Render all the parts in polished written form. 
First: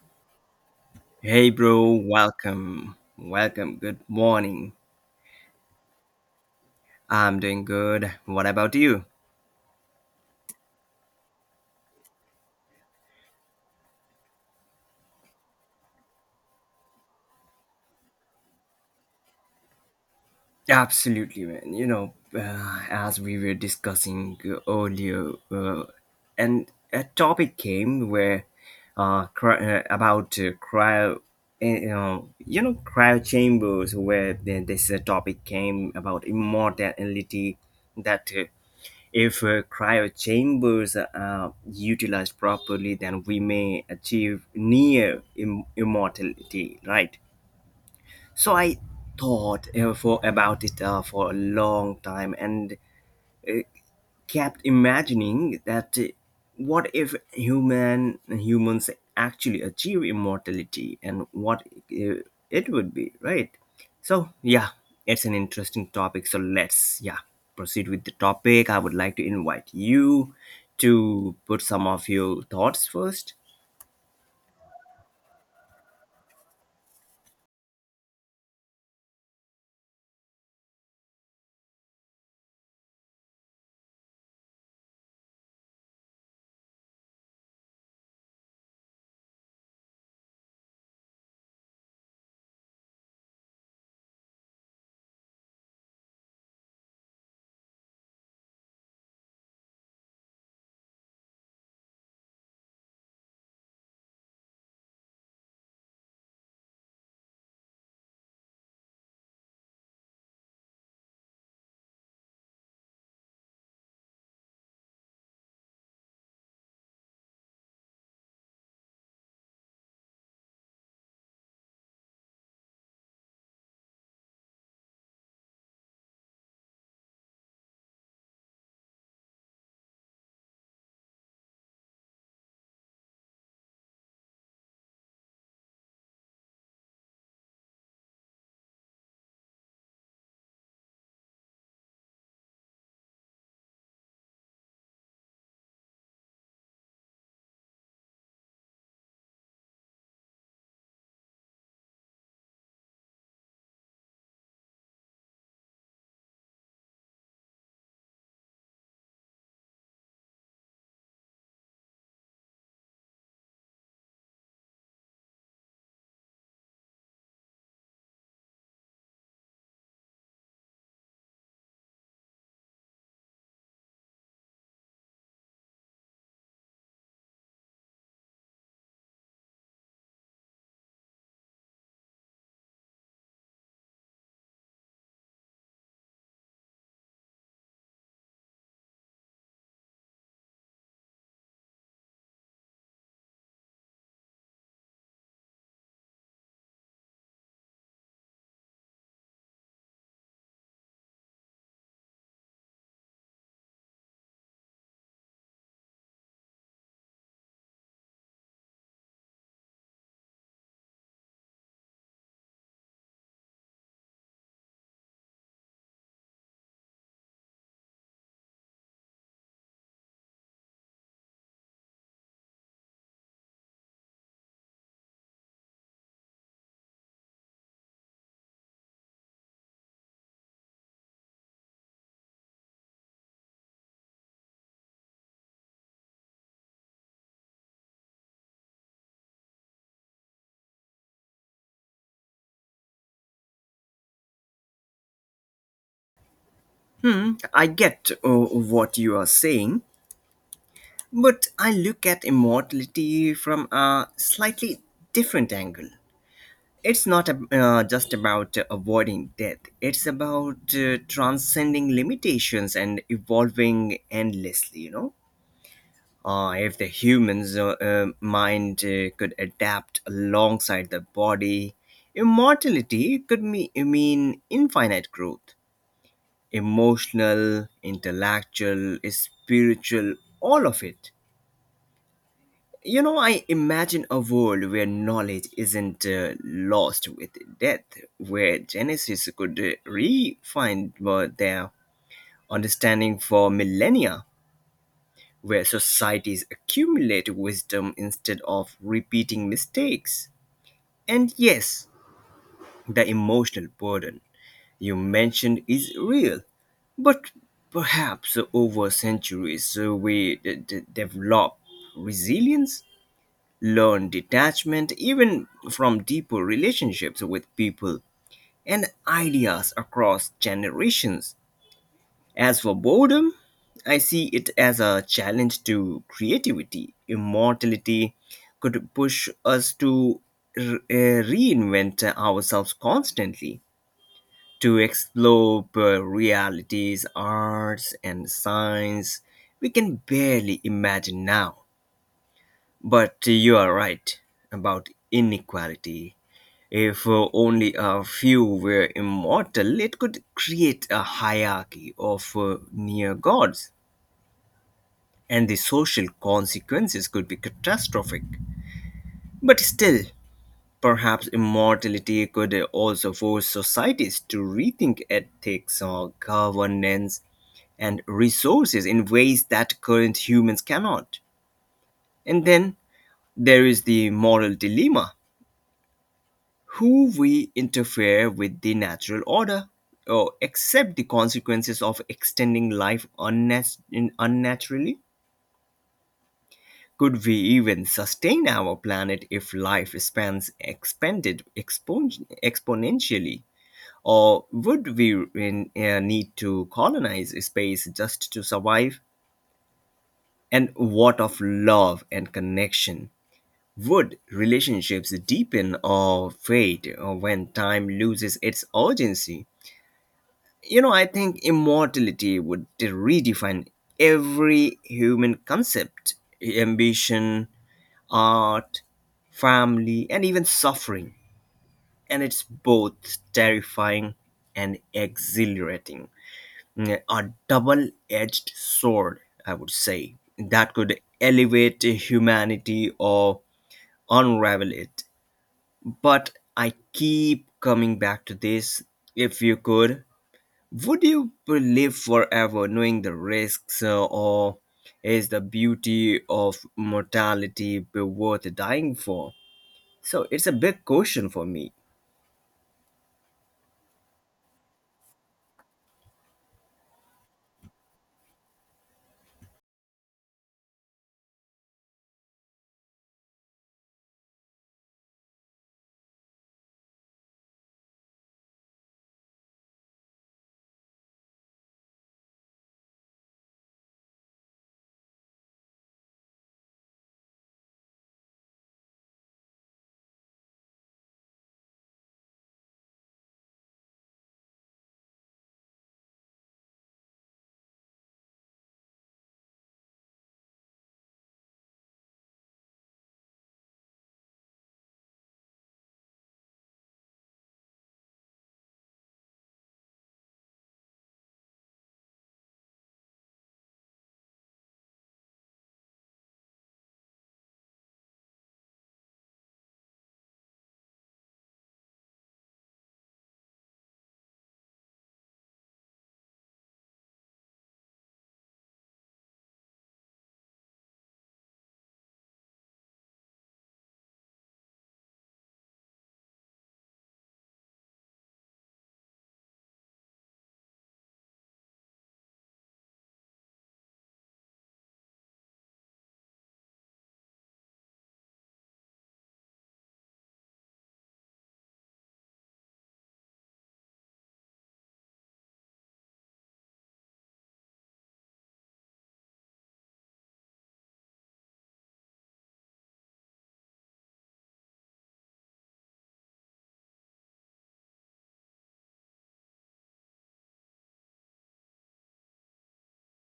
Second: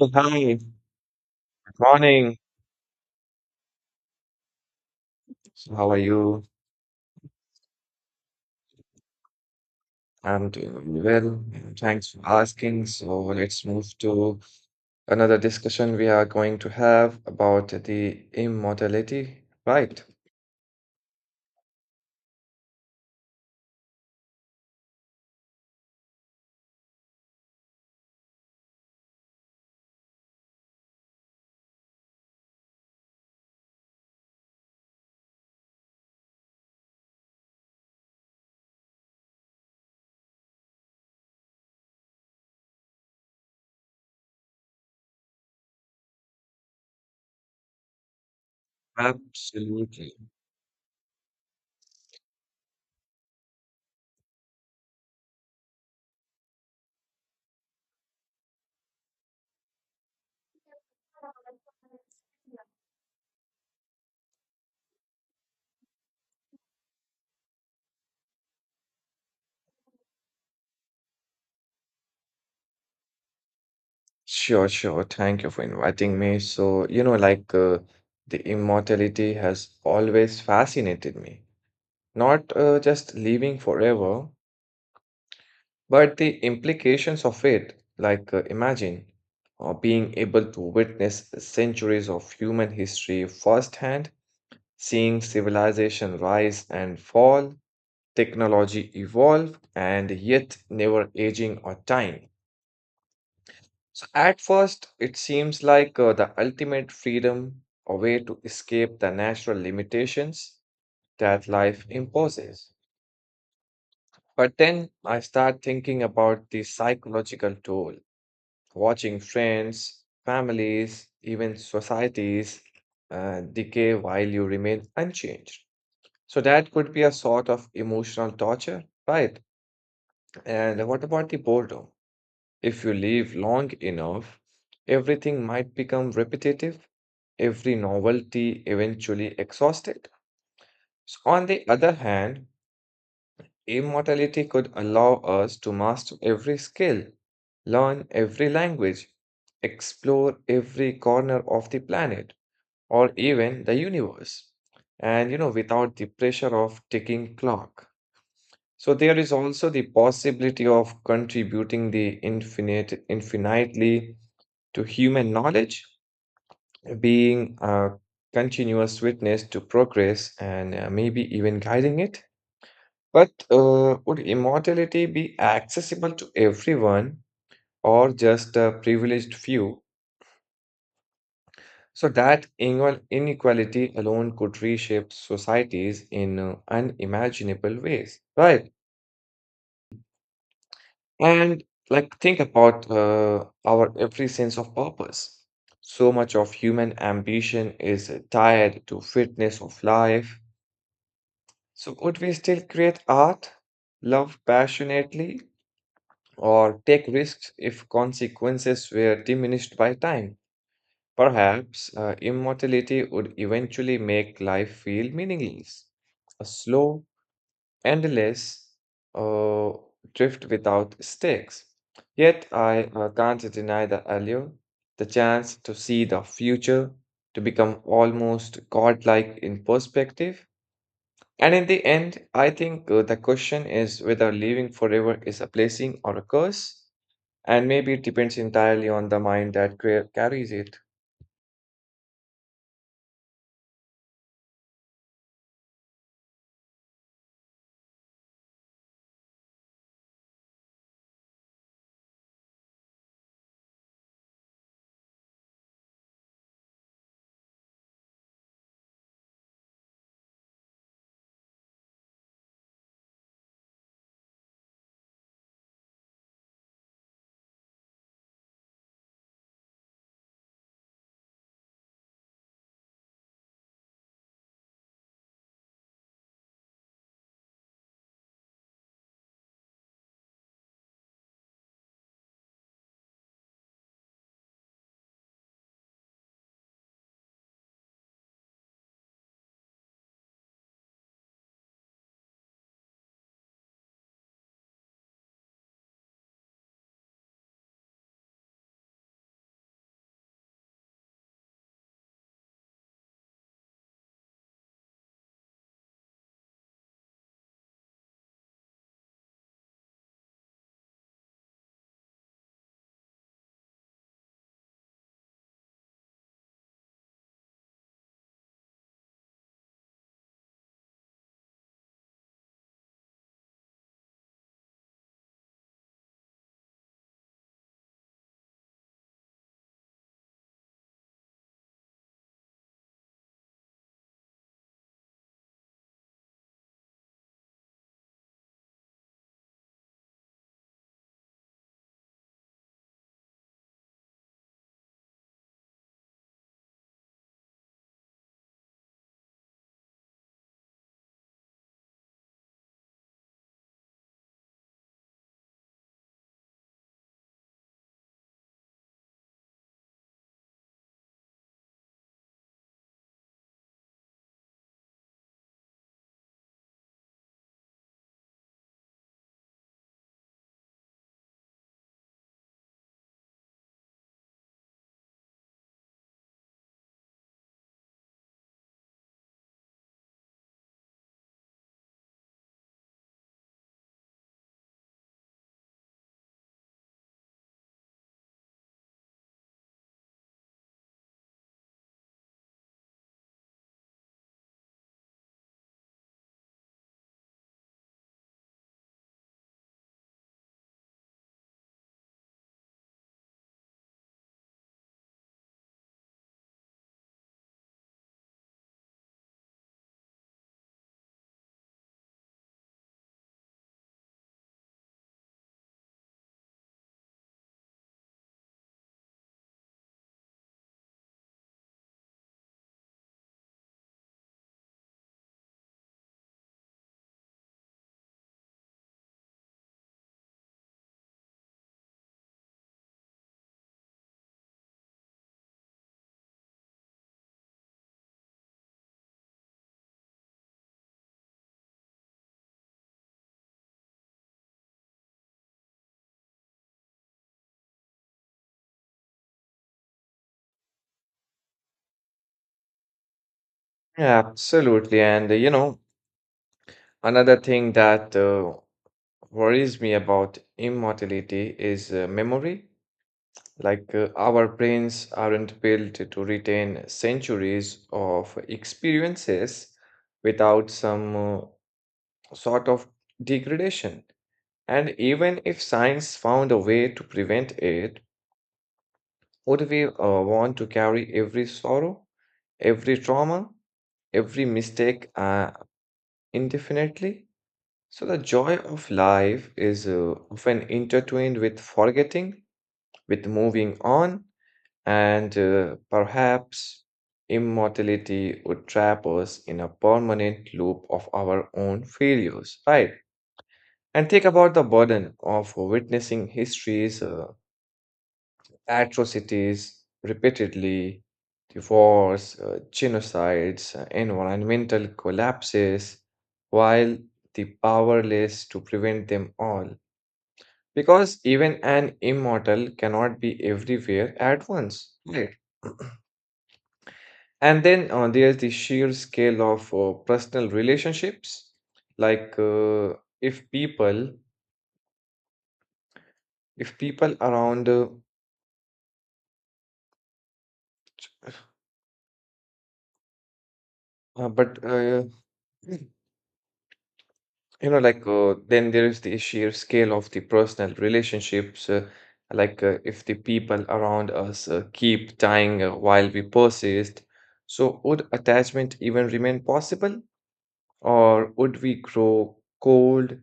Oh, hi, good Hey, bro, morning. welcome. Welcome. Good morning. So how are you? I'm doing good. What about you? I'm doing really well. And Thanks for asking. So let's move to another discussion we are going to have about the immortality, right? Absolutely, man. As we were discussing earlier, and a topic came where cry, about cryo, you know, cryo chambers, where this topic came about immortality, that If cryo chambers are utilized properly, then we may achieve near immortality, right? So I thought Absolutely. for about it for a long time, and kept imagining that what if humans actually achieve immortality and what uh, it would be, right? So, yeah, it's an interesting topic. So let's, yeah, proceed with the topic. I would like to invite you to put some of your thoughts first. Sure, sure. Thank you for inviting me. So, you know, the immortality has always fascinated me. Not just living forever, but the implications of it, like, imagine being able to witness centuries of human history firsthand, seeing civilization rise and fall, technology evolve, and yet never aging or dying. So at first, it seems like the ultimate freedom, a way to escape the natural limitations that life imposes. But then I start thinking about the psychological toll watching friends, families, even societies decay while you remain unchanged. So that could be a sort of emotional torture, right? And what about the boredom? If you live long enough, everything might become repetitive, every novelty eventually exhausted. So on the other hand, immortality could allow us to master every skill, learn every language, explore every corner of the planet or even the universe. And you know, without the pressure of ticking clock. So there is also the possibility of contributing the infinitely to human knowledge, being a continuous witness to progress and maybe even guiding it. But would immortality be accessible to everyone or just a privileged few? So that inequality alone could reshape societies in unimaginable ways, right? And like think about our every sense of purpose. So much of human ambition is tied to fitness of life. So would we still create art, love passionately, or take risks if consequences were diminished by time? Perhaps immortality would eventually make life feel meaningless, a slow, endless uh, drift without stakes. Yet I can't deny the allure, the chance to see the future, to become almost godlike in perspective. And in the end, I think the question is whether living forever is a blessing or a curse. And maybe it depends entirely on the mind that carries it. I get what you are saying, but I look at immortality from a slightly different angle. It's not just about avoiding death, it's about transcending limitations and evolving endlessly, you know? If the human's mind could adapt alongside the body, immortality could mean infinite growth, emotional, intellectual, spiritual, all of it. I imagine a world where knowledge isn't lost with death, where Genesis could refine their understanding for millennia, where societies accumulate wisdom instead of repeating mistakes. And yes, the emotional burden you mentioned is real, but perhaps over centuries we develop resilience, learn detachment even from deeper relationships with people and ideas across generations. As for boredom, I see it as a challenge to creativity. Immortality could push us to reinvent ourselves constantly, to explore realities, arts, and science we can barely imagine now. But you are right about inequality. If only a few were immortal, it could create a hierarchy of near gods, and the social consequences could be catastrophic. But still, perhaps immortality could also force societies to rethink ethics or governance and resources in ways that current humans cannot. And then there is the moral dilemma, who we interfere with the natural order or accept the consequences of extending life unnaturally? Could we even sustain our planet if life spans expanded exponentially? Or would we need to colonize space just to survive? And what of love and connection? Would relationships deepen or fade when time loses its urgency? You know, I think immortality would redefine every human concept: ambition, art, family, and even suffering. And it's both terrifying and exhilarating. A double edged sword, I would say, that could elevate humanity or unravel it. But I keep coming back to this, if you could, would you live forever knowing the risks, or is the beauty of mortality be worth dying for? So it's a big question for me. Yeah, absolutely. And you know, another thing that worries me about immortality is memory. Like, our brains aren't built to retain centuries of experiences without some sort of degradation. And even if science found a way to prevent it, would we want to carry every sorrow, every trauma, every mistake indefinitely? So, the joy of life is often intertwined with forgetting, with moving on, and perhaps immortality would trap us in a permanent loop of our own failures, right? And think about the burden of witnessing history's atrocities repeatedly, divorce, genocides, environmental collapses, while the powerless to prevent them all. Because even an immortal cannot be everywhere at once. Right. And then there's the sheer scale of personal relationships. Like if people, if people around, but You know, then there is the sheer scale of the personal relationships. If the people around us keep dying while we persist, so would attachment even remain possible? Or would we grow cold,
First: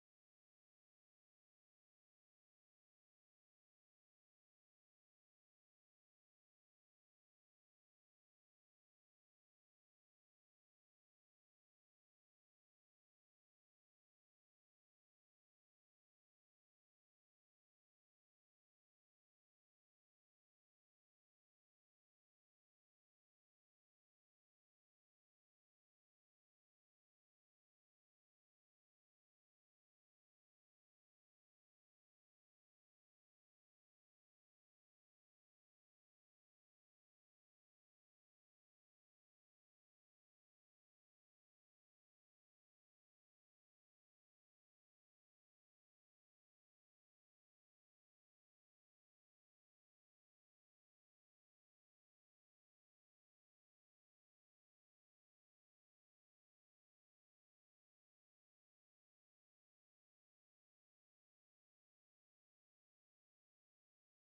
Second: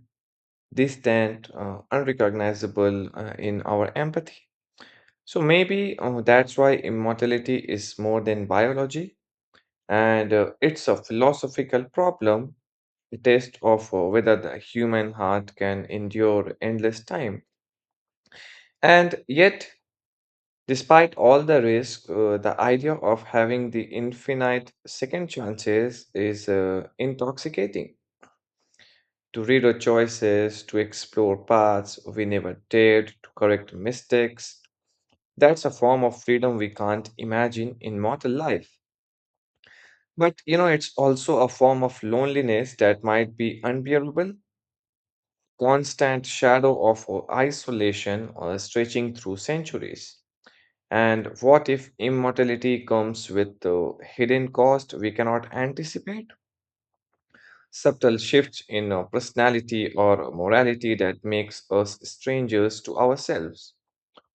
distant, unrecognizable in our empathy? So maybe that's why immortality is more than biology, and it's a philosophical problem, a test of whether the human heart can endure endless time. And yet, despite all the risk, the idea of having the infinite second chances is intoxicating. To read our choices, to explore paths we never dared, to correct mistakes, that's a form of freedom we can't imagine in mortal life. But you know, it's also a form of loneliness that might be unbearable, constant shadow of isolation stretching through centuries. And what if immortality comes with the hidden cost we cannot anticipate? Subtle shifts in personality or morality that makes us strangers to ourselves.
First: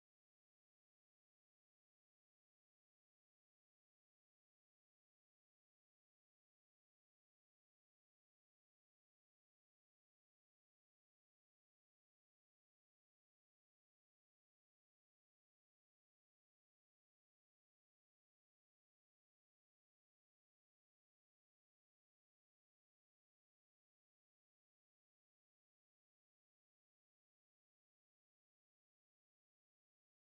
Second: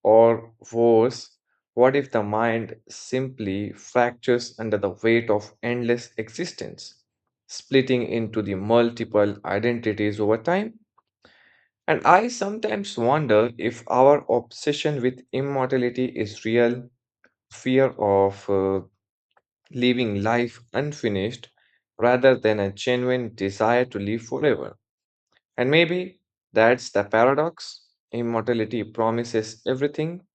Or worse, what if the mind simply fractures under the weight of endless existence, splitting into the multiple identities over time? And I sometimes wonder if our obsession with immortality is real fear of leaving life unfinished rather than a genuine desire to live forever. And maybe that's the paradox. Immortality promises everything,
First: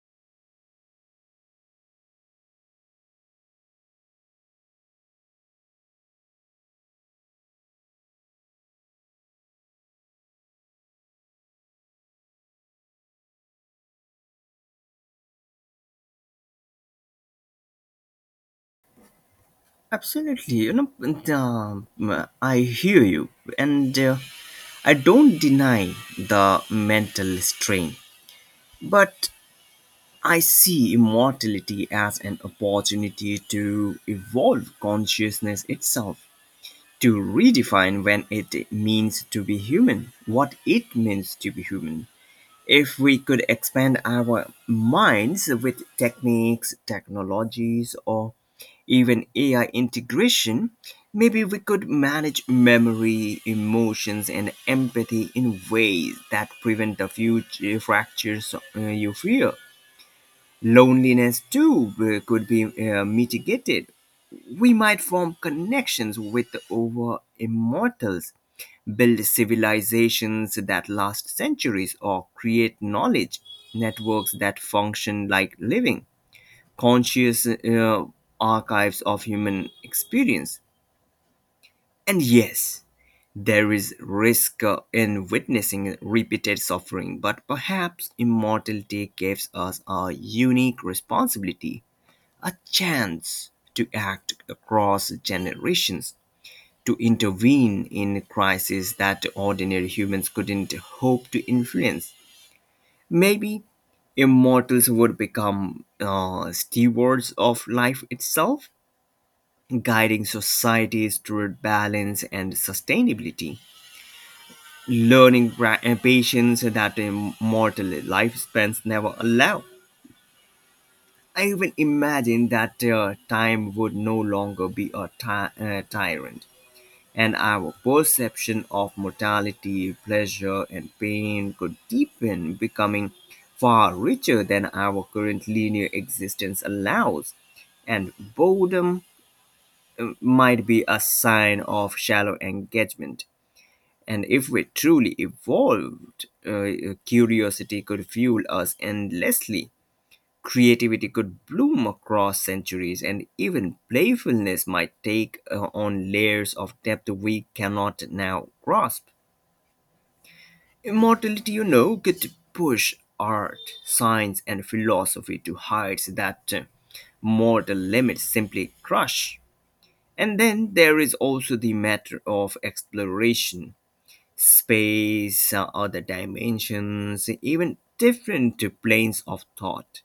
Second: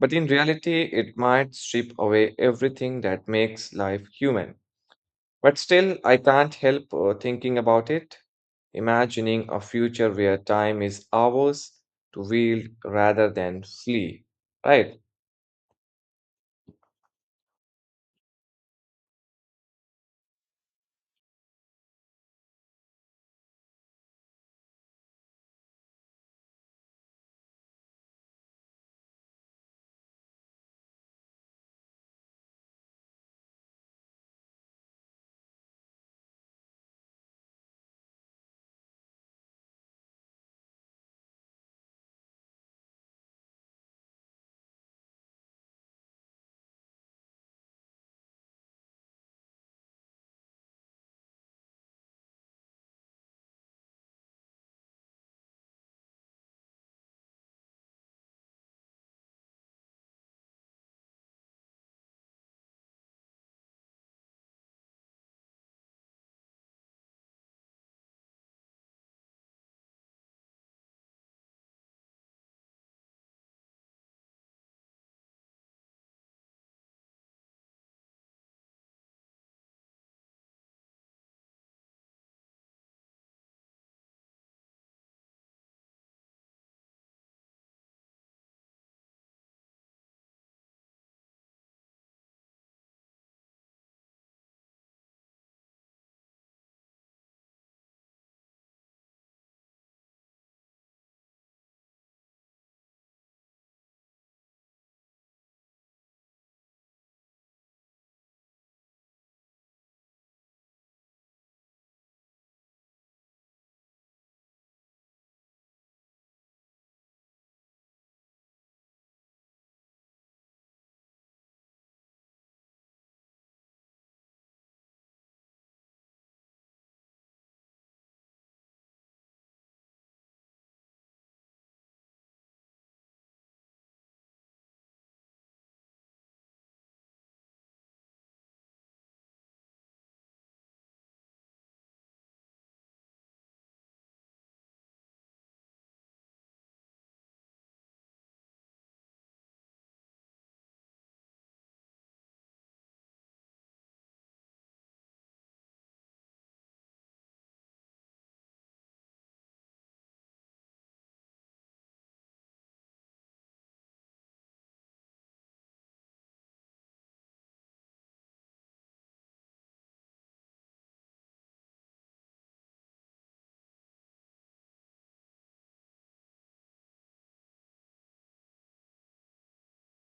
but in reality, it might strip away everything that makes life human. But still, I can't help thinking about it, imagining a future where time is ours to wield rather than flee, right? Absolutely, you know, and, I hear you, and I don't deny the mental strain, but I see immortality as an opportunity to evolve consciousness itself, to redefine when it means to be human, what it means to be human. If we could expand our minds with techniques, technologies, or even AI integration, maybe we could manage memory, emotions, and empathy in ways that prevent the future fractures you fear. Loneliness too could be mitigated. We might form connections with over immortals, build civilizations that last centuries, or create knowledge networks that function like living, conscious archives of human experience. And yes, there is risk in witnessing repeated suffering, but perhaps immortality gives us a unique responsibility, a chance to act across generations, to intervene in crises that ordinary humans couldn't hope to influence. Maybe immortals would become stewards of life itself, guiding societies toward balance and sustainability, learning and patience that immortal lifespans never allow. I even imagine that time would no longer be a tyrant, and our perception of mortality, pleasure, and pain could deepen, becoming far richer than our current linear existence allows. And boredom might be a sign of shallow engagement. And if we truly evolved, curiosity could fuel us endlessly. Creativity could bloom across centuries, and even playfulness might take on layers of depth we cannot now grasp. Immortality, you know, could push art, science, and philosophy to heights that mortal limits simply crush. And then there is also the matter of exploration, space, other dimensions, even different planes of thought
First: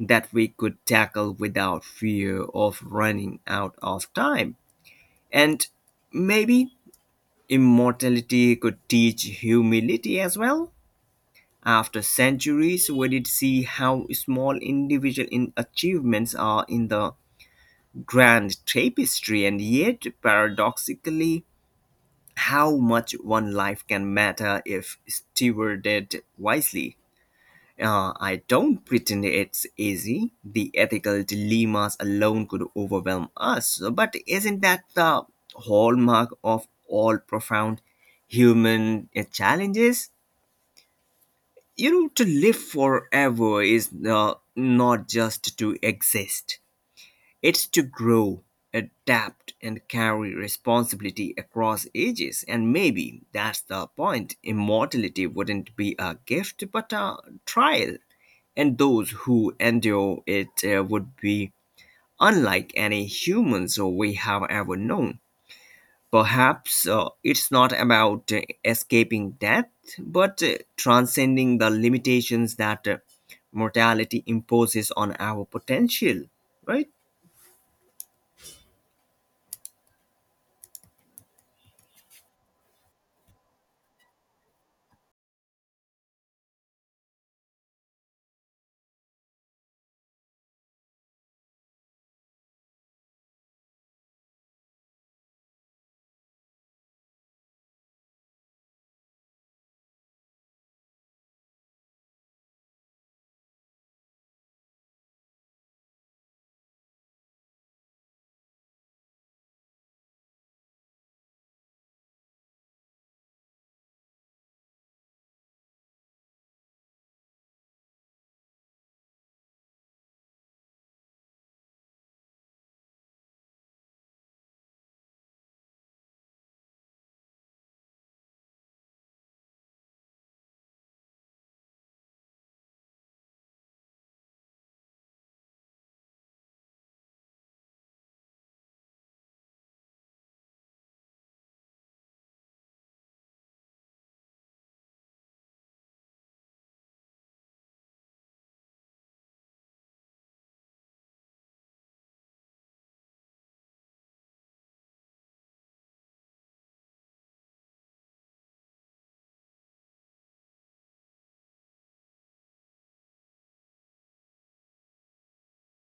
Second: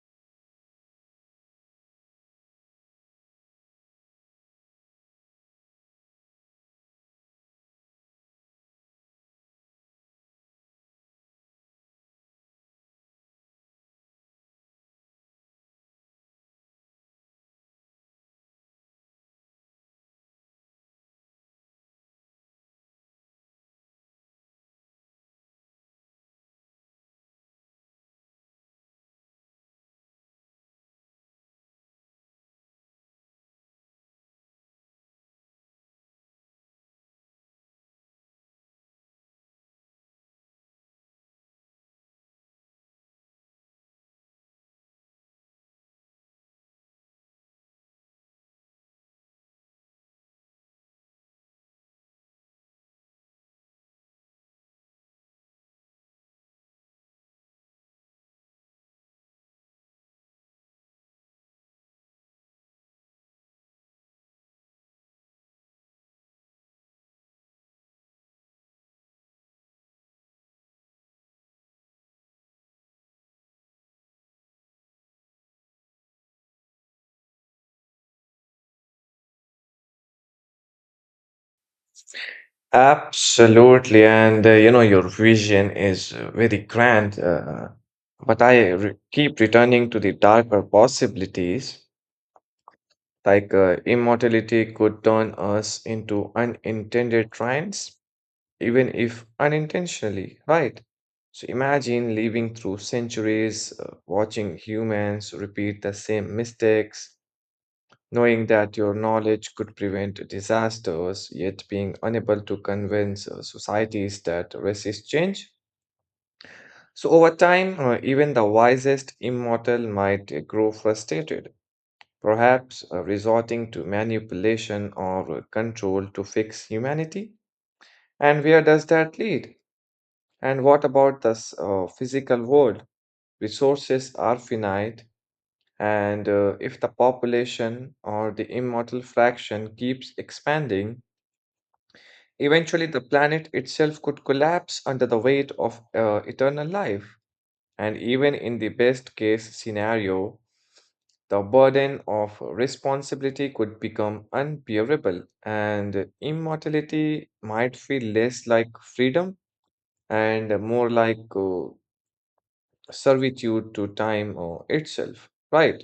that we could tackle without fear of running out of time. And maybe immortality could teach humility as well. After centuries, we did see how small individual in achievements are in the grand tapestry, and yet, paradoxically, how much one life can matter if stewarded wisely. I don't pretend it's easy. The ethical dilemmas alone could overwhelm us, but isn't that the hallmark of all profound human challenges? To live forever is not just to exist, it's to grow, adapt, and carry responsibility across ages. And maybe that's the point. Immortality wouldn't be a gift, but a trial, and those who endure it would be unlike any humans we have ever known. Perhaps it's not about escaping death, but transcending the limitations that mortality imposes on our potential, right? Absolutely. And you know, your vision is very grand, but I re keep returning to the darker possibilities, like immortality could turn us into unintended trends even if unintentionally, right? So imagine living through centuries, watching humans repeat the same mistakes, knowing that your knowledge could prevent disasters, yet being unable to convince societies that resist change. So over time, even the wisest immortal might grow frustrated, perhaps resorting to manipulation or control to fix humanity. And where does that lead? And what about the physical world? Resources are finite, and if the population or the immortal fraction keeps expanding, eventually the planet itself could collapse under the weight of eternal life. And even in the best case scenario, the burden of responsibility could become unbearable, and immortality might feel less like freedom and more like servitude to time or itself, right?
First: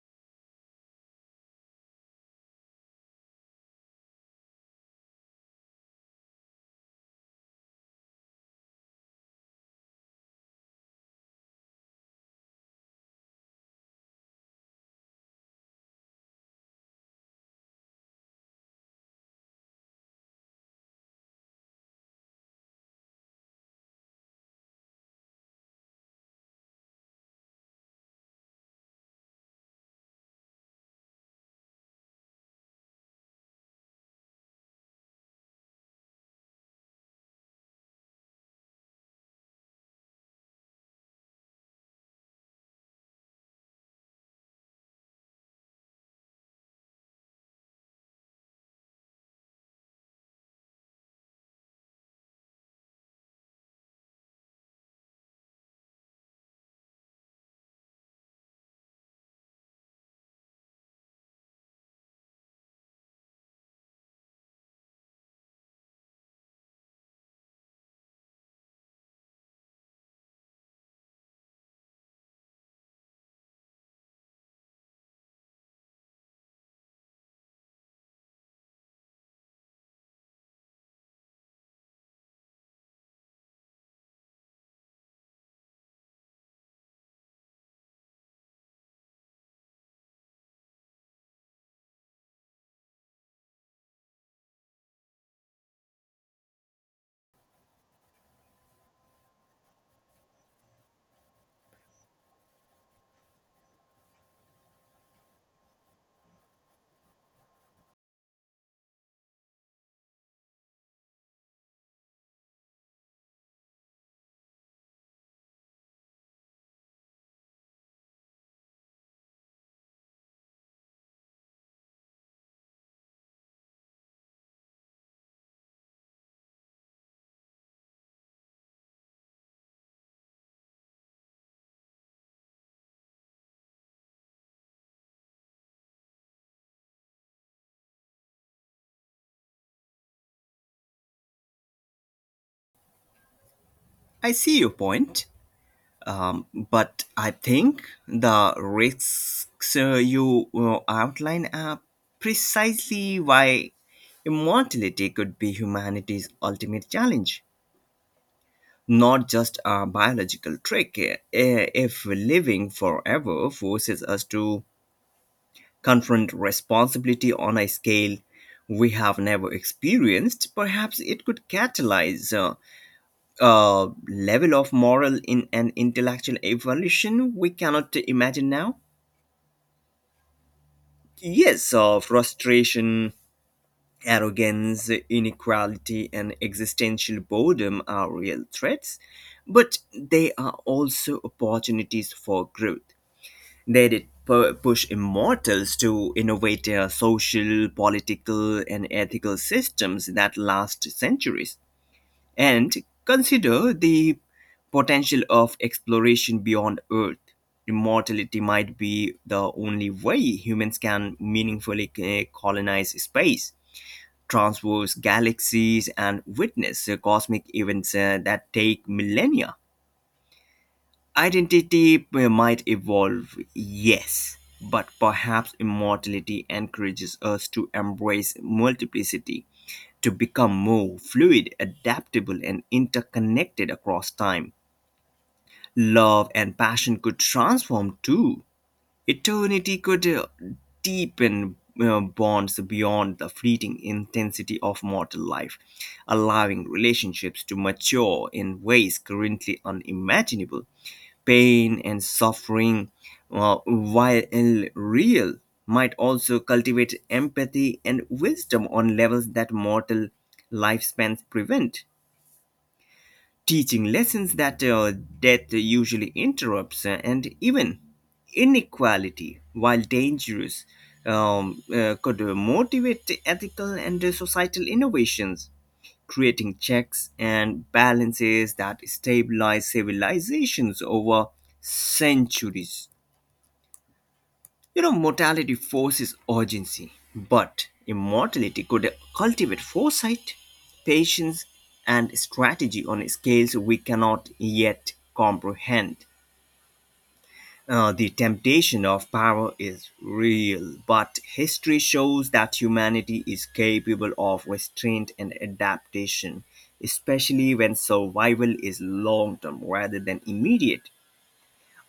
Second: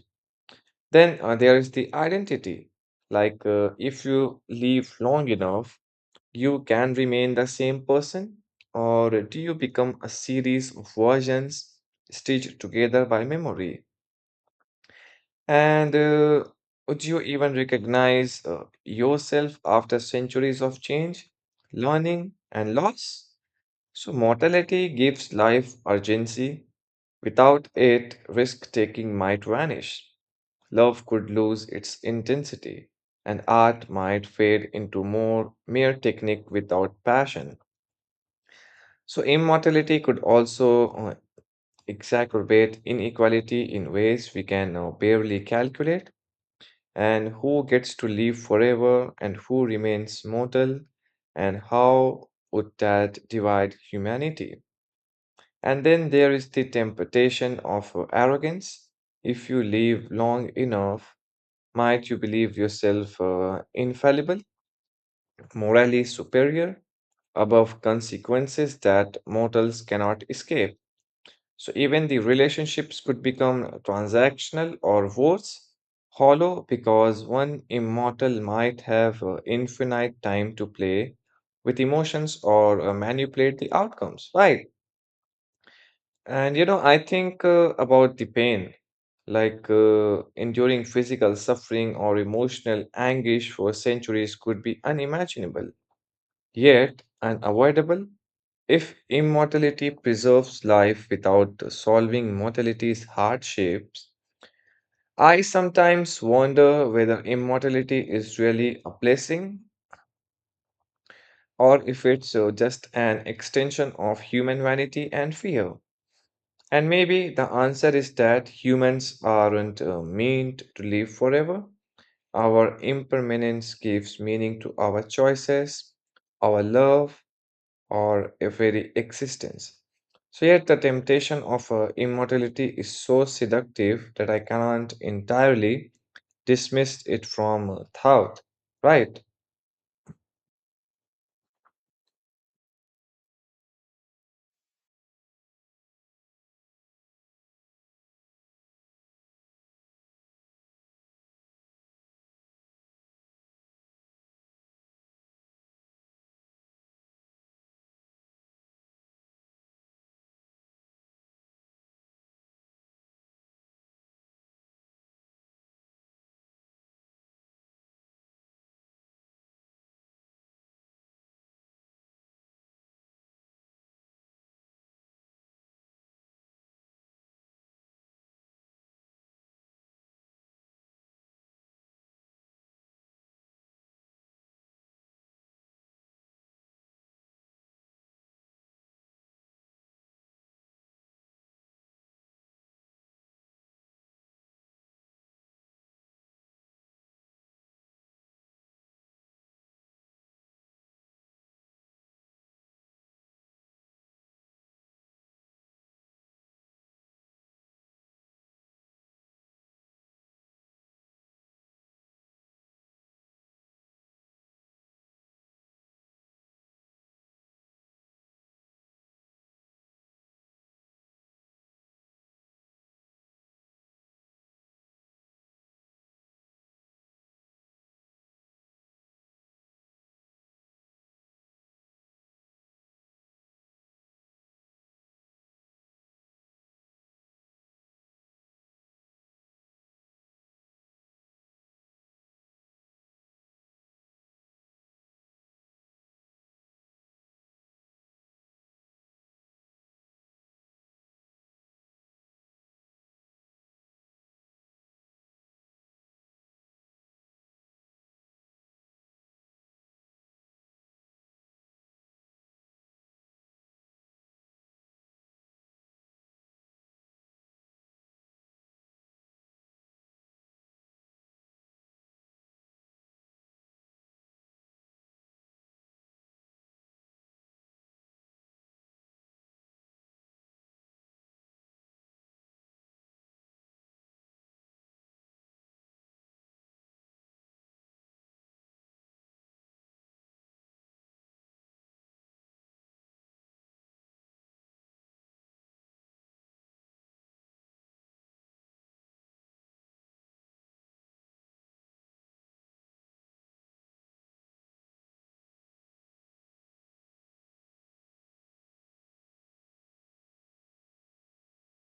Then there is the identity. Like if you live long enough, you can remain the same person, or do you become a series of versions stitched together by memory? And would you even recognize yourself after centuries of change, learning, and loss? So, mortality gives life urgency. Without it, risk taking might vanish, love could lose its intensity, and art might fade into more mere technique without passion. So, immortality could also exacerbate inequality in ways we can barely calculate, and who gets to live forever and who remains mortal, and how would that divide humanity? And then there is the temptation of arrogance. If you live long enough, might you believe yourself infallible, morally superior, above consequences that mortals cannot escape? So even the relationships could become transactional or worse, hollow because one immortal might have infinite time to play with emotions or manipulate the outcomes, right? And you know, I think about the pain, like enduring physical suffering or emotional anguish for centuries could be unimaginable, yet unavoidable if immortality preserves life without solving mortality's hardships. I sometimes wonder whether immortality is really a blessing or if it's just an extension of human vanity and fear. And maybe the answer is that humans aren't meant to live forever. Our impermanence gives meaning to our choices, our love, or a very existence. So, yet the temptation of immortality is so seductive that I cannot entirely dismiss it from thought, right? I see your point. But I think the risks you outline are precisely why immortality could be humanity's ultimate challenge, not just a biological trick. If living forever forces us to confront responsibility on a scale we have never experienced, perhaps it could catalyze. Level of moral in an intellectual evolution we cannot imagine now? Yes, frustration, arrogance, inequality, and existential boredom are real threats, but they are also opportunities for growth. They did push immortals to innovate their social, political, and ethical systems that last centuries. And consider the potential of exploration beyond Earth. Immortality might be the only way humans can meaningfully colonize space, traverse galaxies, and witness cosmic events that take millennia. Identity might evolve, yes, but perhaps immortality encourages us to embrace multiplicity, to become more fluid, adaptable, and interconnected across time. Love and passion could transform too. Eternity could deepen bonds beyond the fleeting intensity of mortal life, allowing relationships to mature in ways currently unimaginable. Pain and suffering, while real, might also cultivate empathy and wisdom on levels that mortal lifespans prevent, teaching lessons that death usually interrupts, and even inequality, while dangerous, could motivate ethical and societal innovations, creating checks and balances that stabilize civilizations over centuries. You know, mortality forces urgency, but immortality could cultivate foresight, patience, and strategy on scales we cannot yet comprehend. The temptation of power is real, but history shows that humanity is capable of restraint and adaptation, especially when survival is long term rather than immediate.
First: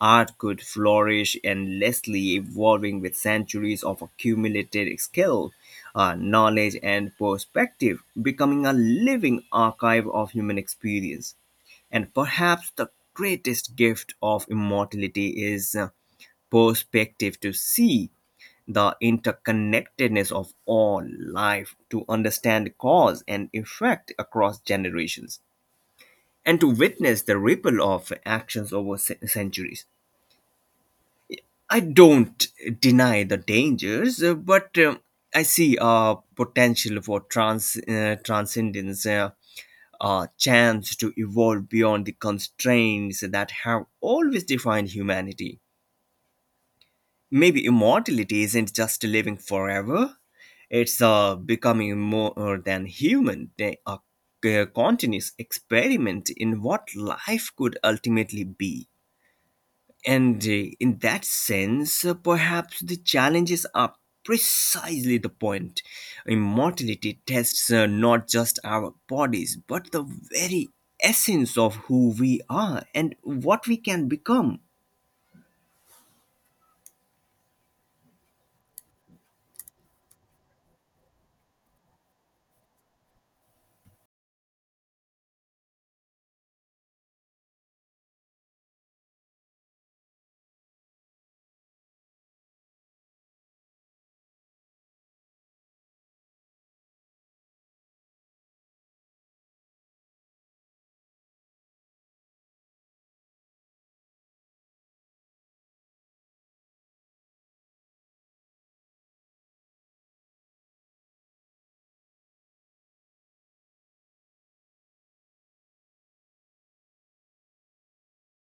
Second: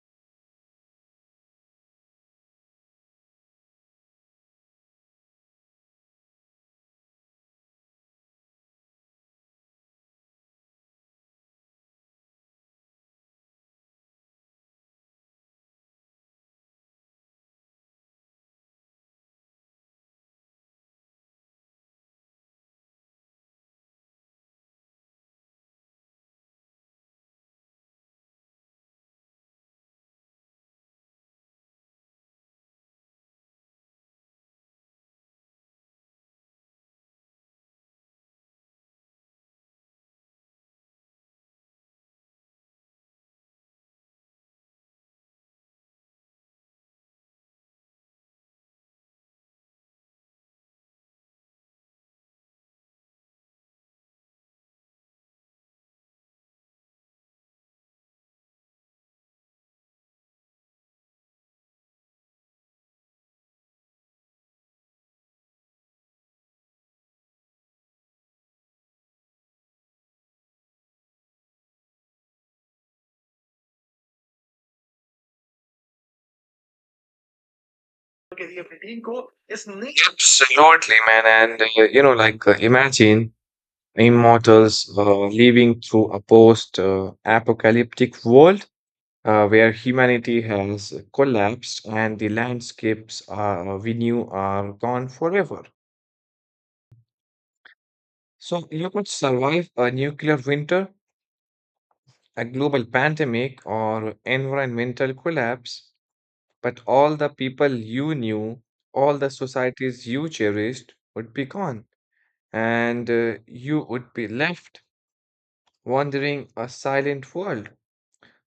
Art could flourish endlessly, evolving with centuries of accumulated skill, knowledge, and perspective, becoming a living archive of human experience. And perhaps the greatest gift of immortality is perspective to see the interconnectedness of all life, to understand cause and effect across generations, and to witness the ripple of actions over centuries. I don't deny the dangers, but I see a potential for transcendence, a chance to evolve beyond the constraints that have always defined humanity. Maybe immortality isn't just living forever, it's becoming more than human, a continuous experiment in what life could ultimately be. And in that sense, perhaps the challenges are precisely the point. Immortality tests not just our bodies, but the very essence of who we are and what we can become. Absolutely, man. And you know, like imagine immortals living through a post apocalyptic world where humanity has collapsed and the landscapes we knew are gone forever. So, you could survive a nuclear winter, a global pandemic, or environmental collapse, but all the people you knew, all the societies you cherished would be gone, and you would be left wandering a silent world.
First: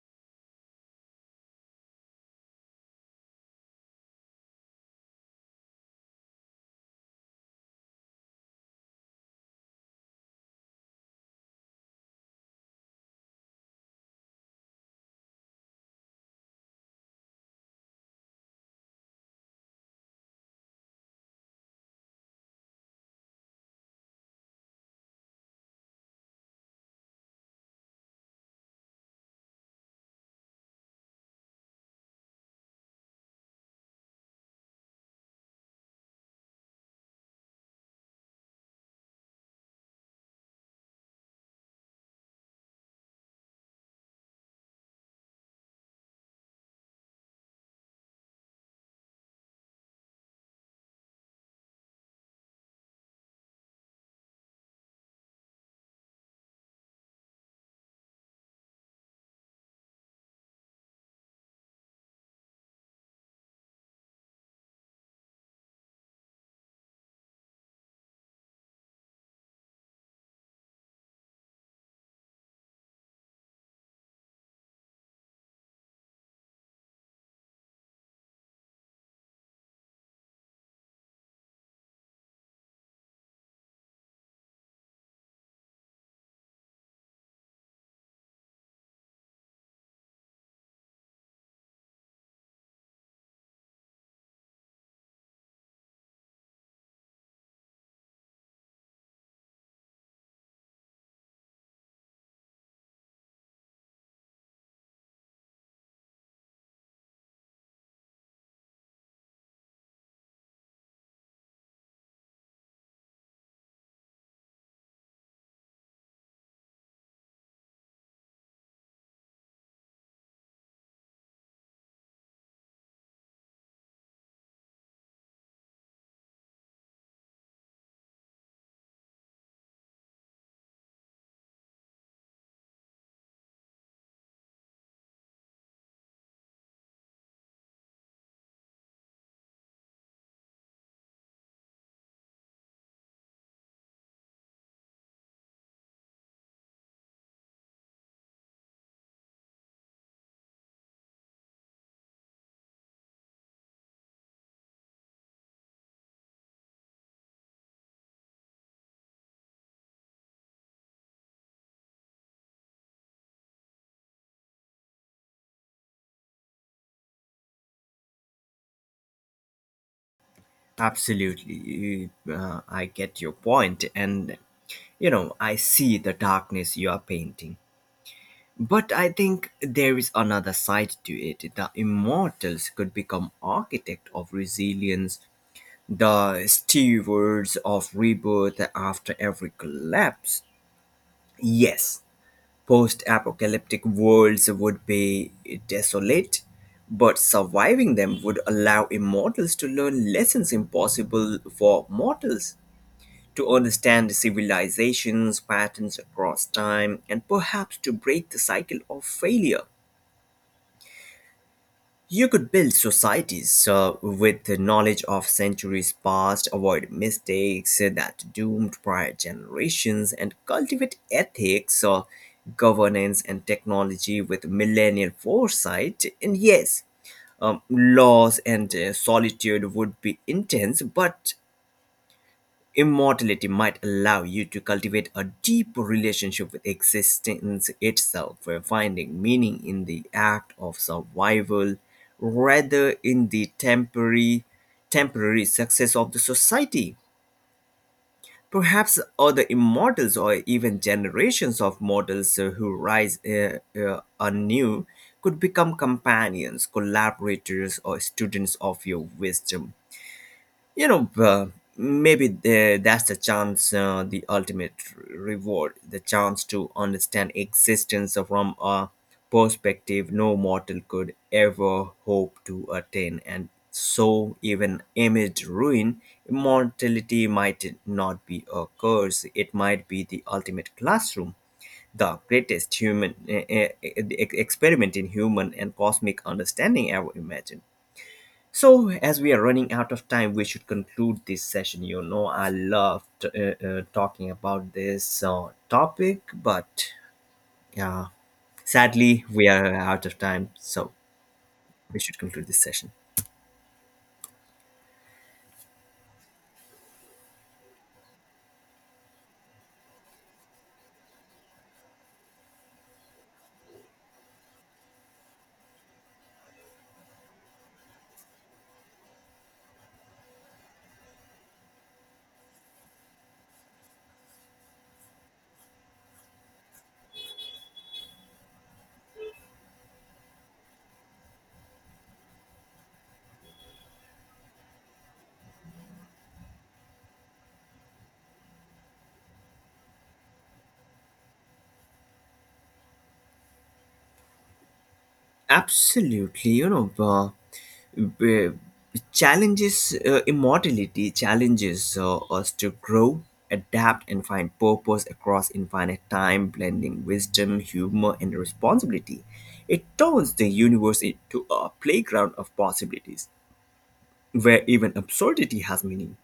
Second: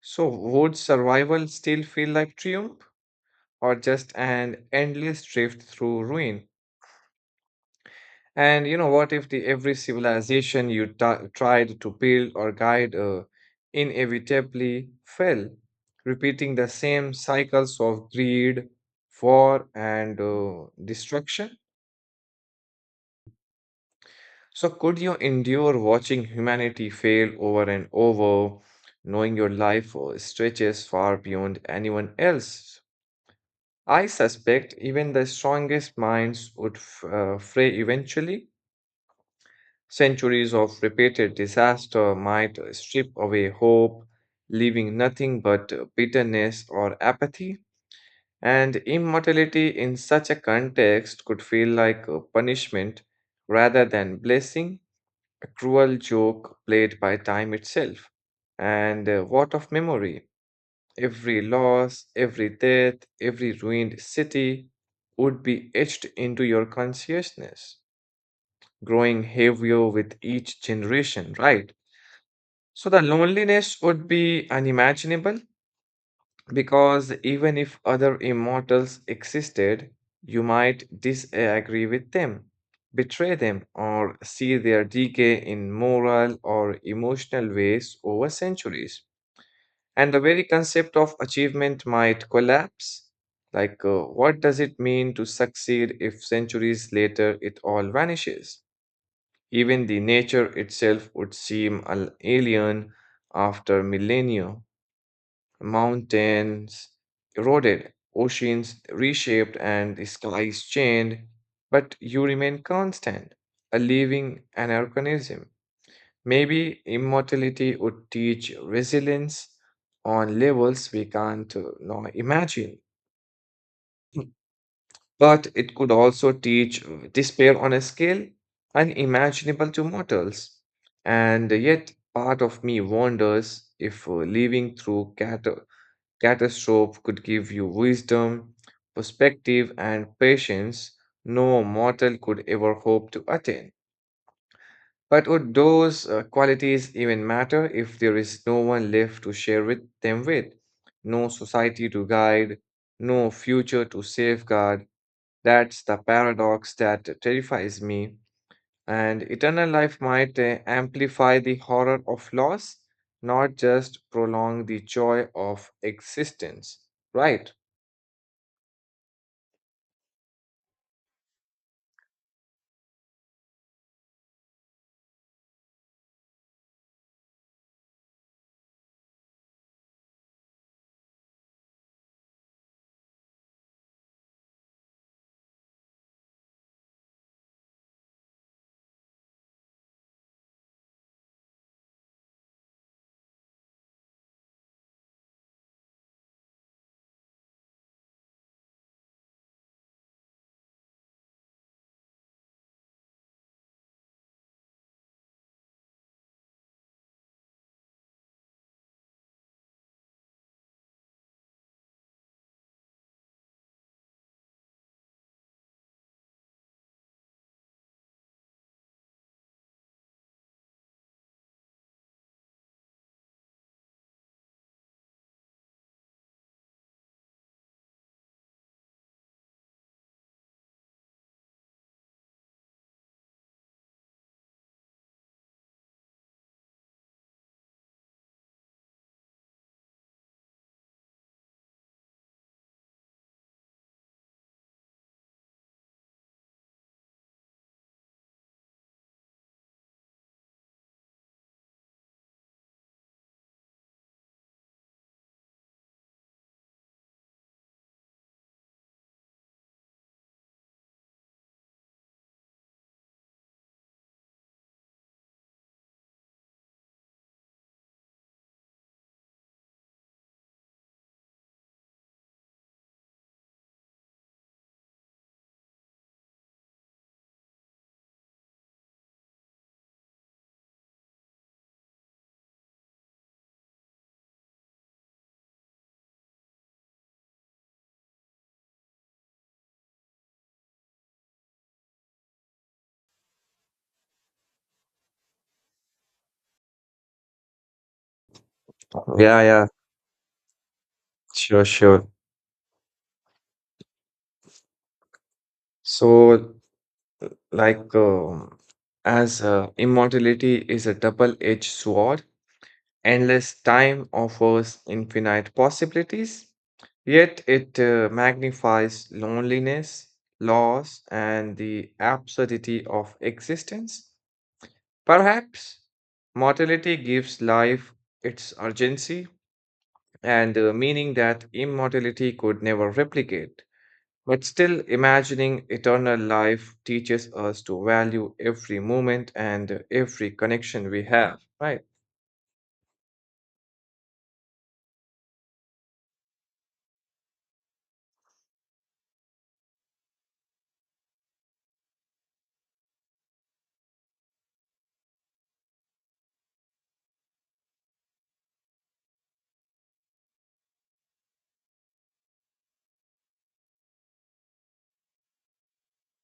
So, would survival still feel like triumph or just an endless drift through ruin? And you know, what if the every civilization you tried to build or guide inevitably fell, repeating the same cycles of greed, war, and destruction? So, could you endure watching humanity fail over and over, knowing your life stretches far beyond anyone else? I suspect even the strongest minds would fray eventually. Centuries of repeated disaster might strip away hope, leaving nothing but bitterness or apathy. And immortality in such a context could feel like a punishment rather than blessing, a cruel joke played by time itself. And what of memory? Every loss, every death, every ruined city would be etched into your consciousness, growing heavier with each generation, right? So the loneliness would be unimaginable because even if other immortals existed, you might disagree with them, betray them, or see their decay in moral or emotional ways over centuries. And the very concept of achievement might collapse. What does it mean to succeed if centuries later it all vanishes? Even the nature itself would seem alien after millennia. Mountains eroded, oceans reshaped, and the skies changed, but you remain constant, a living anachronism. Maybe immortality would teach resilience on levels we can't now imagine. But it could also teach despair on a scale unimaginable to mortals. And yet, part of me wonders if living through catastrophe could give you wisdom, perspective, and patience no mortal could ever hope to attain. But would those qualities even matter if there is no one left to share with them with? No society to guide, no future to safeguard. That's the paradox that terrifies me. And eternal life might amplify the horror of loss, not just prolong the joy of existence, right? Absolutely. I get your point, and you know, I see the darkness you are painting. But I think there is another side to it. The immortals could become architect of resilience, the stewards of rebirth after every collapse. Yes, post-apocalyptic worlds would be desolate, but surviving them would allow immortals to learn lessons impossible for mortals, to understand civilization's patterns across time, and perhaps to break the cycle of failure. You could build societies with the knowledge of centuries past, avoid mistakes that doomed prior generations, and cultivate ethics, governance, and technology with millennial foresight. And yes, loss and solitude would be intense, but immortality might allow you to cultivate a deep relationship with existence itself, where finding meaning in the act of survival rather in the temporary success of the society. Perhaps other immortals or even generations of mortals who rise anew could become companions, collaborators, or students of your wisdom. You know, maybe That's the chance, the ultimate reward, the chance to understand existence from a perspective no mortal could ever hope to attain. And so, even amid ruin, immortality might not be a curse, it might be the ultimate classroom. The greatest human experiment in human and cosmic understanding ever imagined. So, as we are running out of time, we should conclude this session. You know, I loved talking about this topic, but yeah, sadly, Yeah, we yeah, are out of time. So, sure, we sure. should conclude this session. So, like, um as immortality is a double edged sword, endless time offers infinite possibilities, yet it magnifies loneliness, loss, and the absurdity of existence. Perhaps mortality gives life its urgency and meaning that immortality could never replicate. But still, imagining eternal life teaches us to value every moment and every connection we have. Right. Absolutely, you know, uh, challenges immortality challenges us to grow, adapt, and find purpose across infinite time, blending wisdom, humor, and responsibility. It turns the universe into a playground of possibilities where even absurdity has meaning.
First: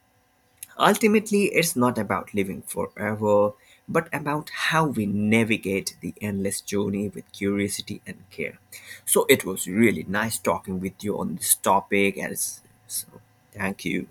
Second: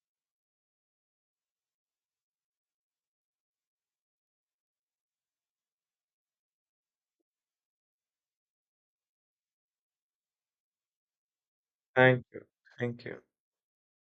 Ultimately, it's not about living forever, but about how we navigate the endless journey with curiosity and care. So it was really nice talking with you on this topic, Thank and you. it's- Thank so you. thank you.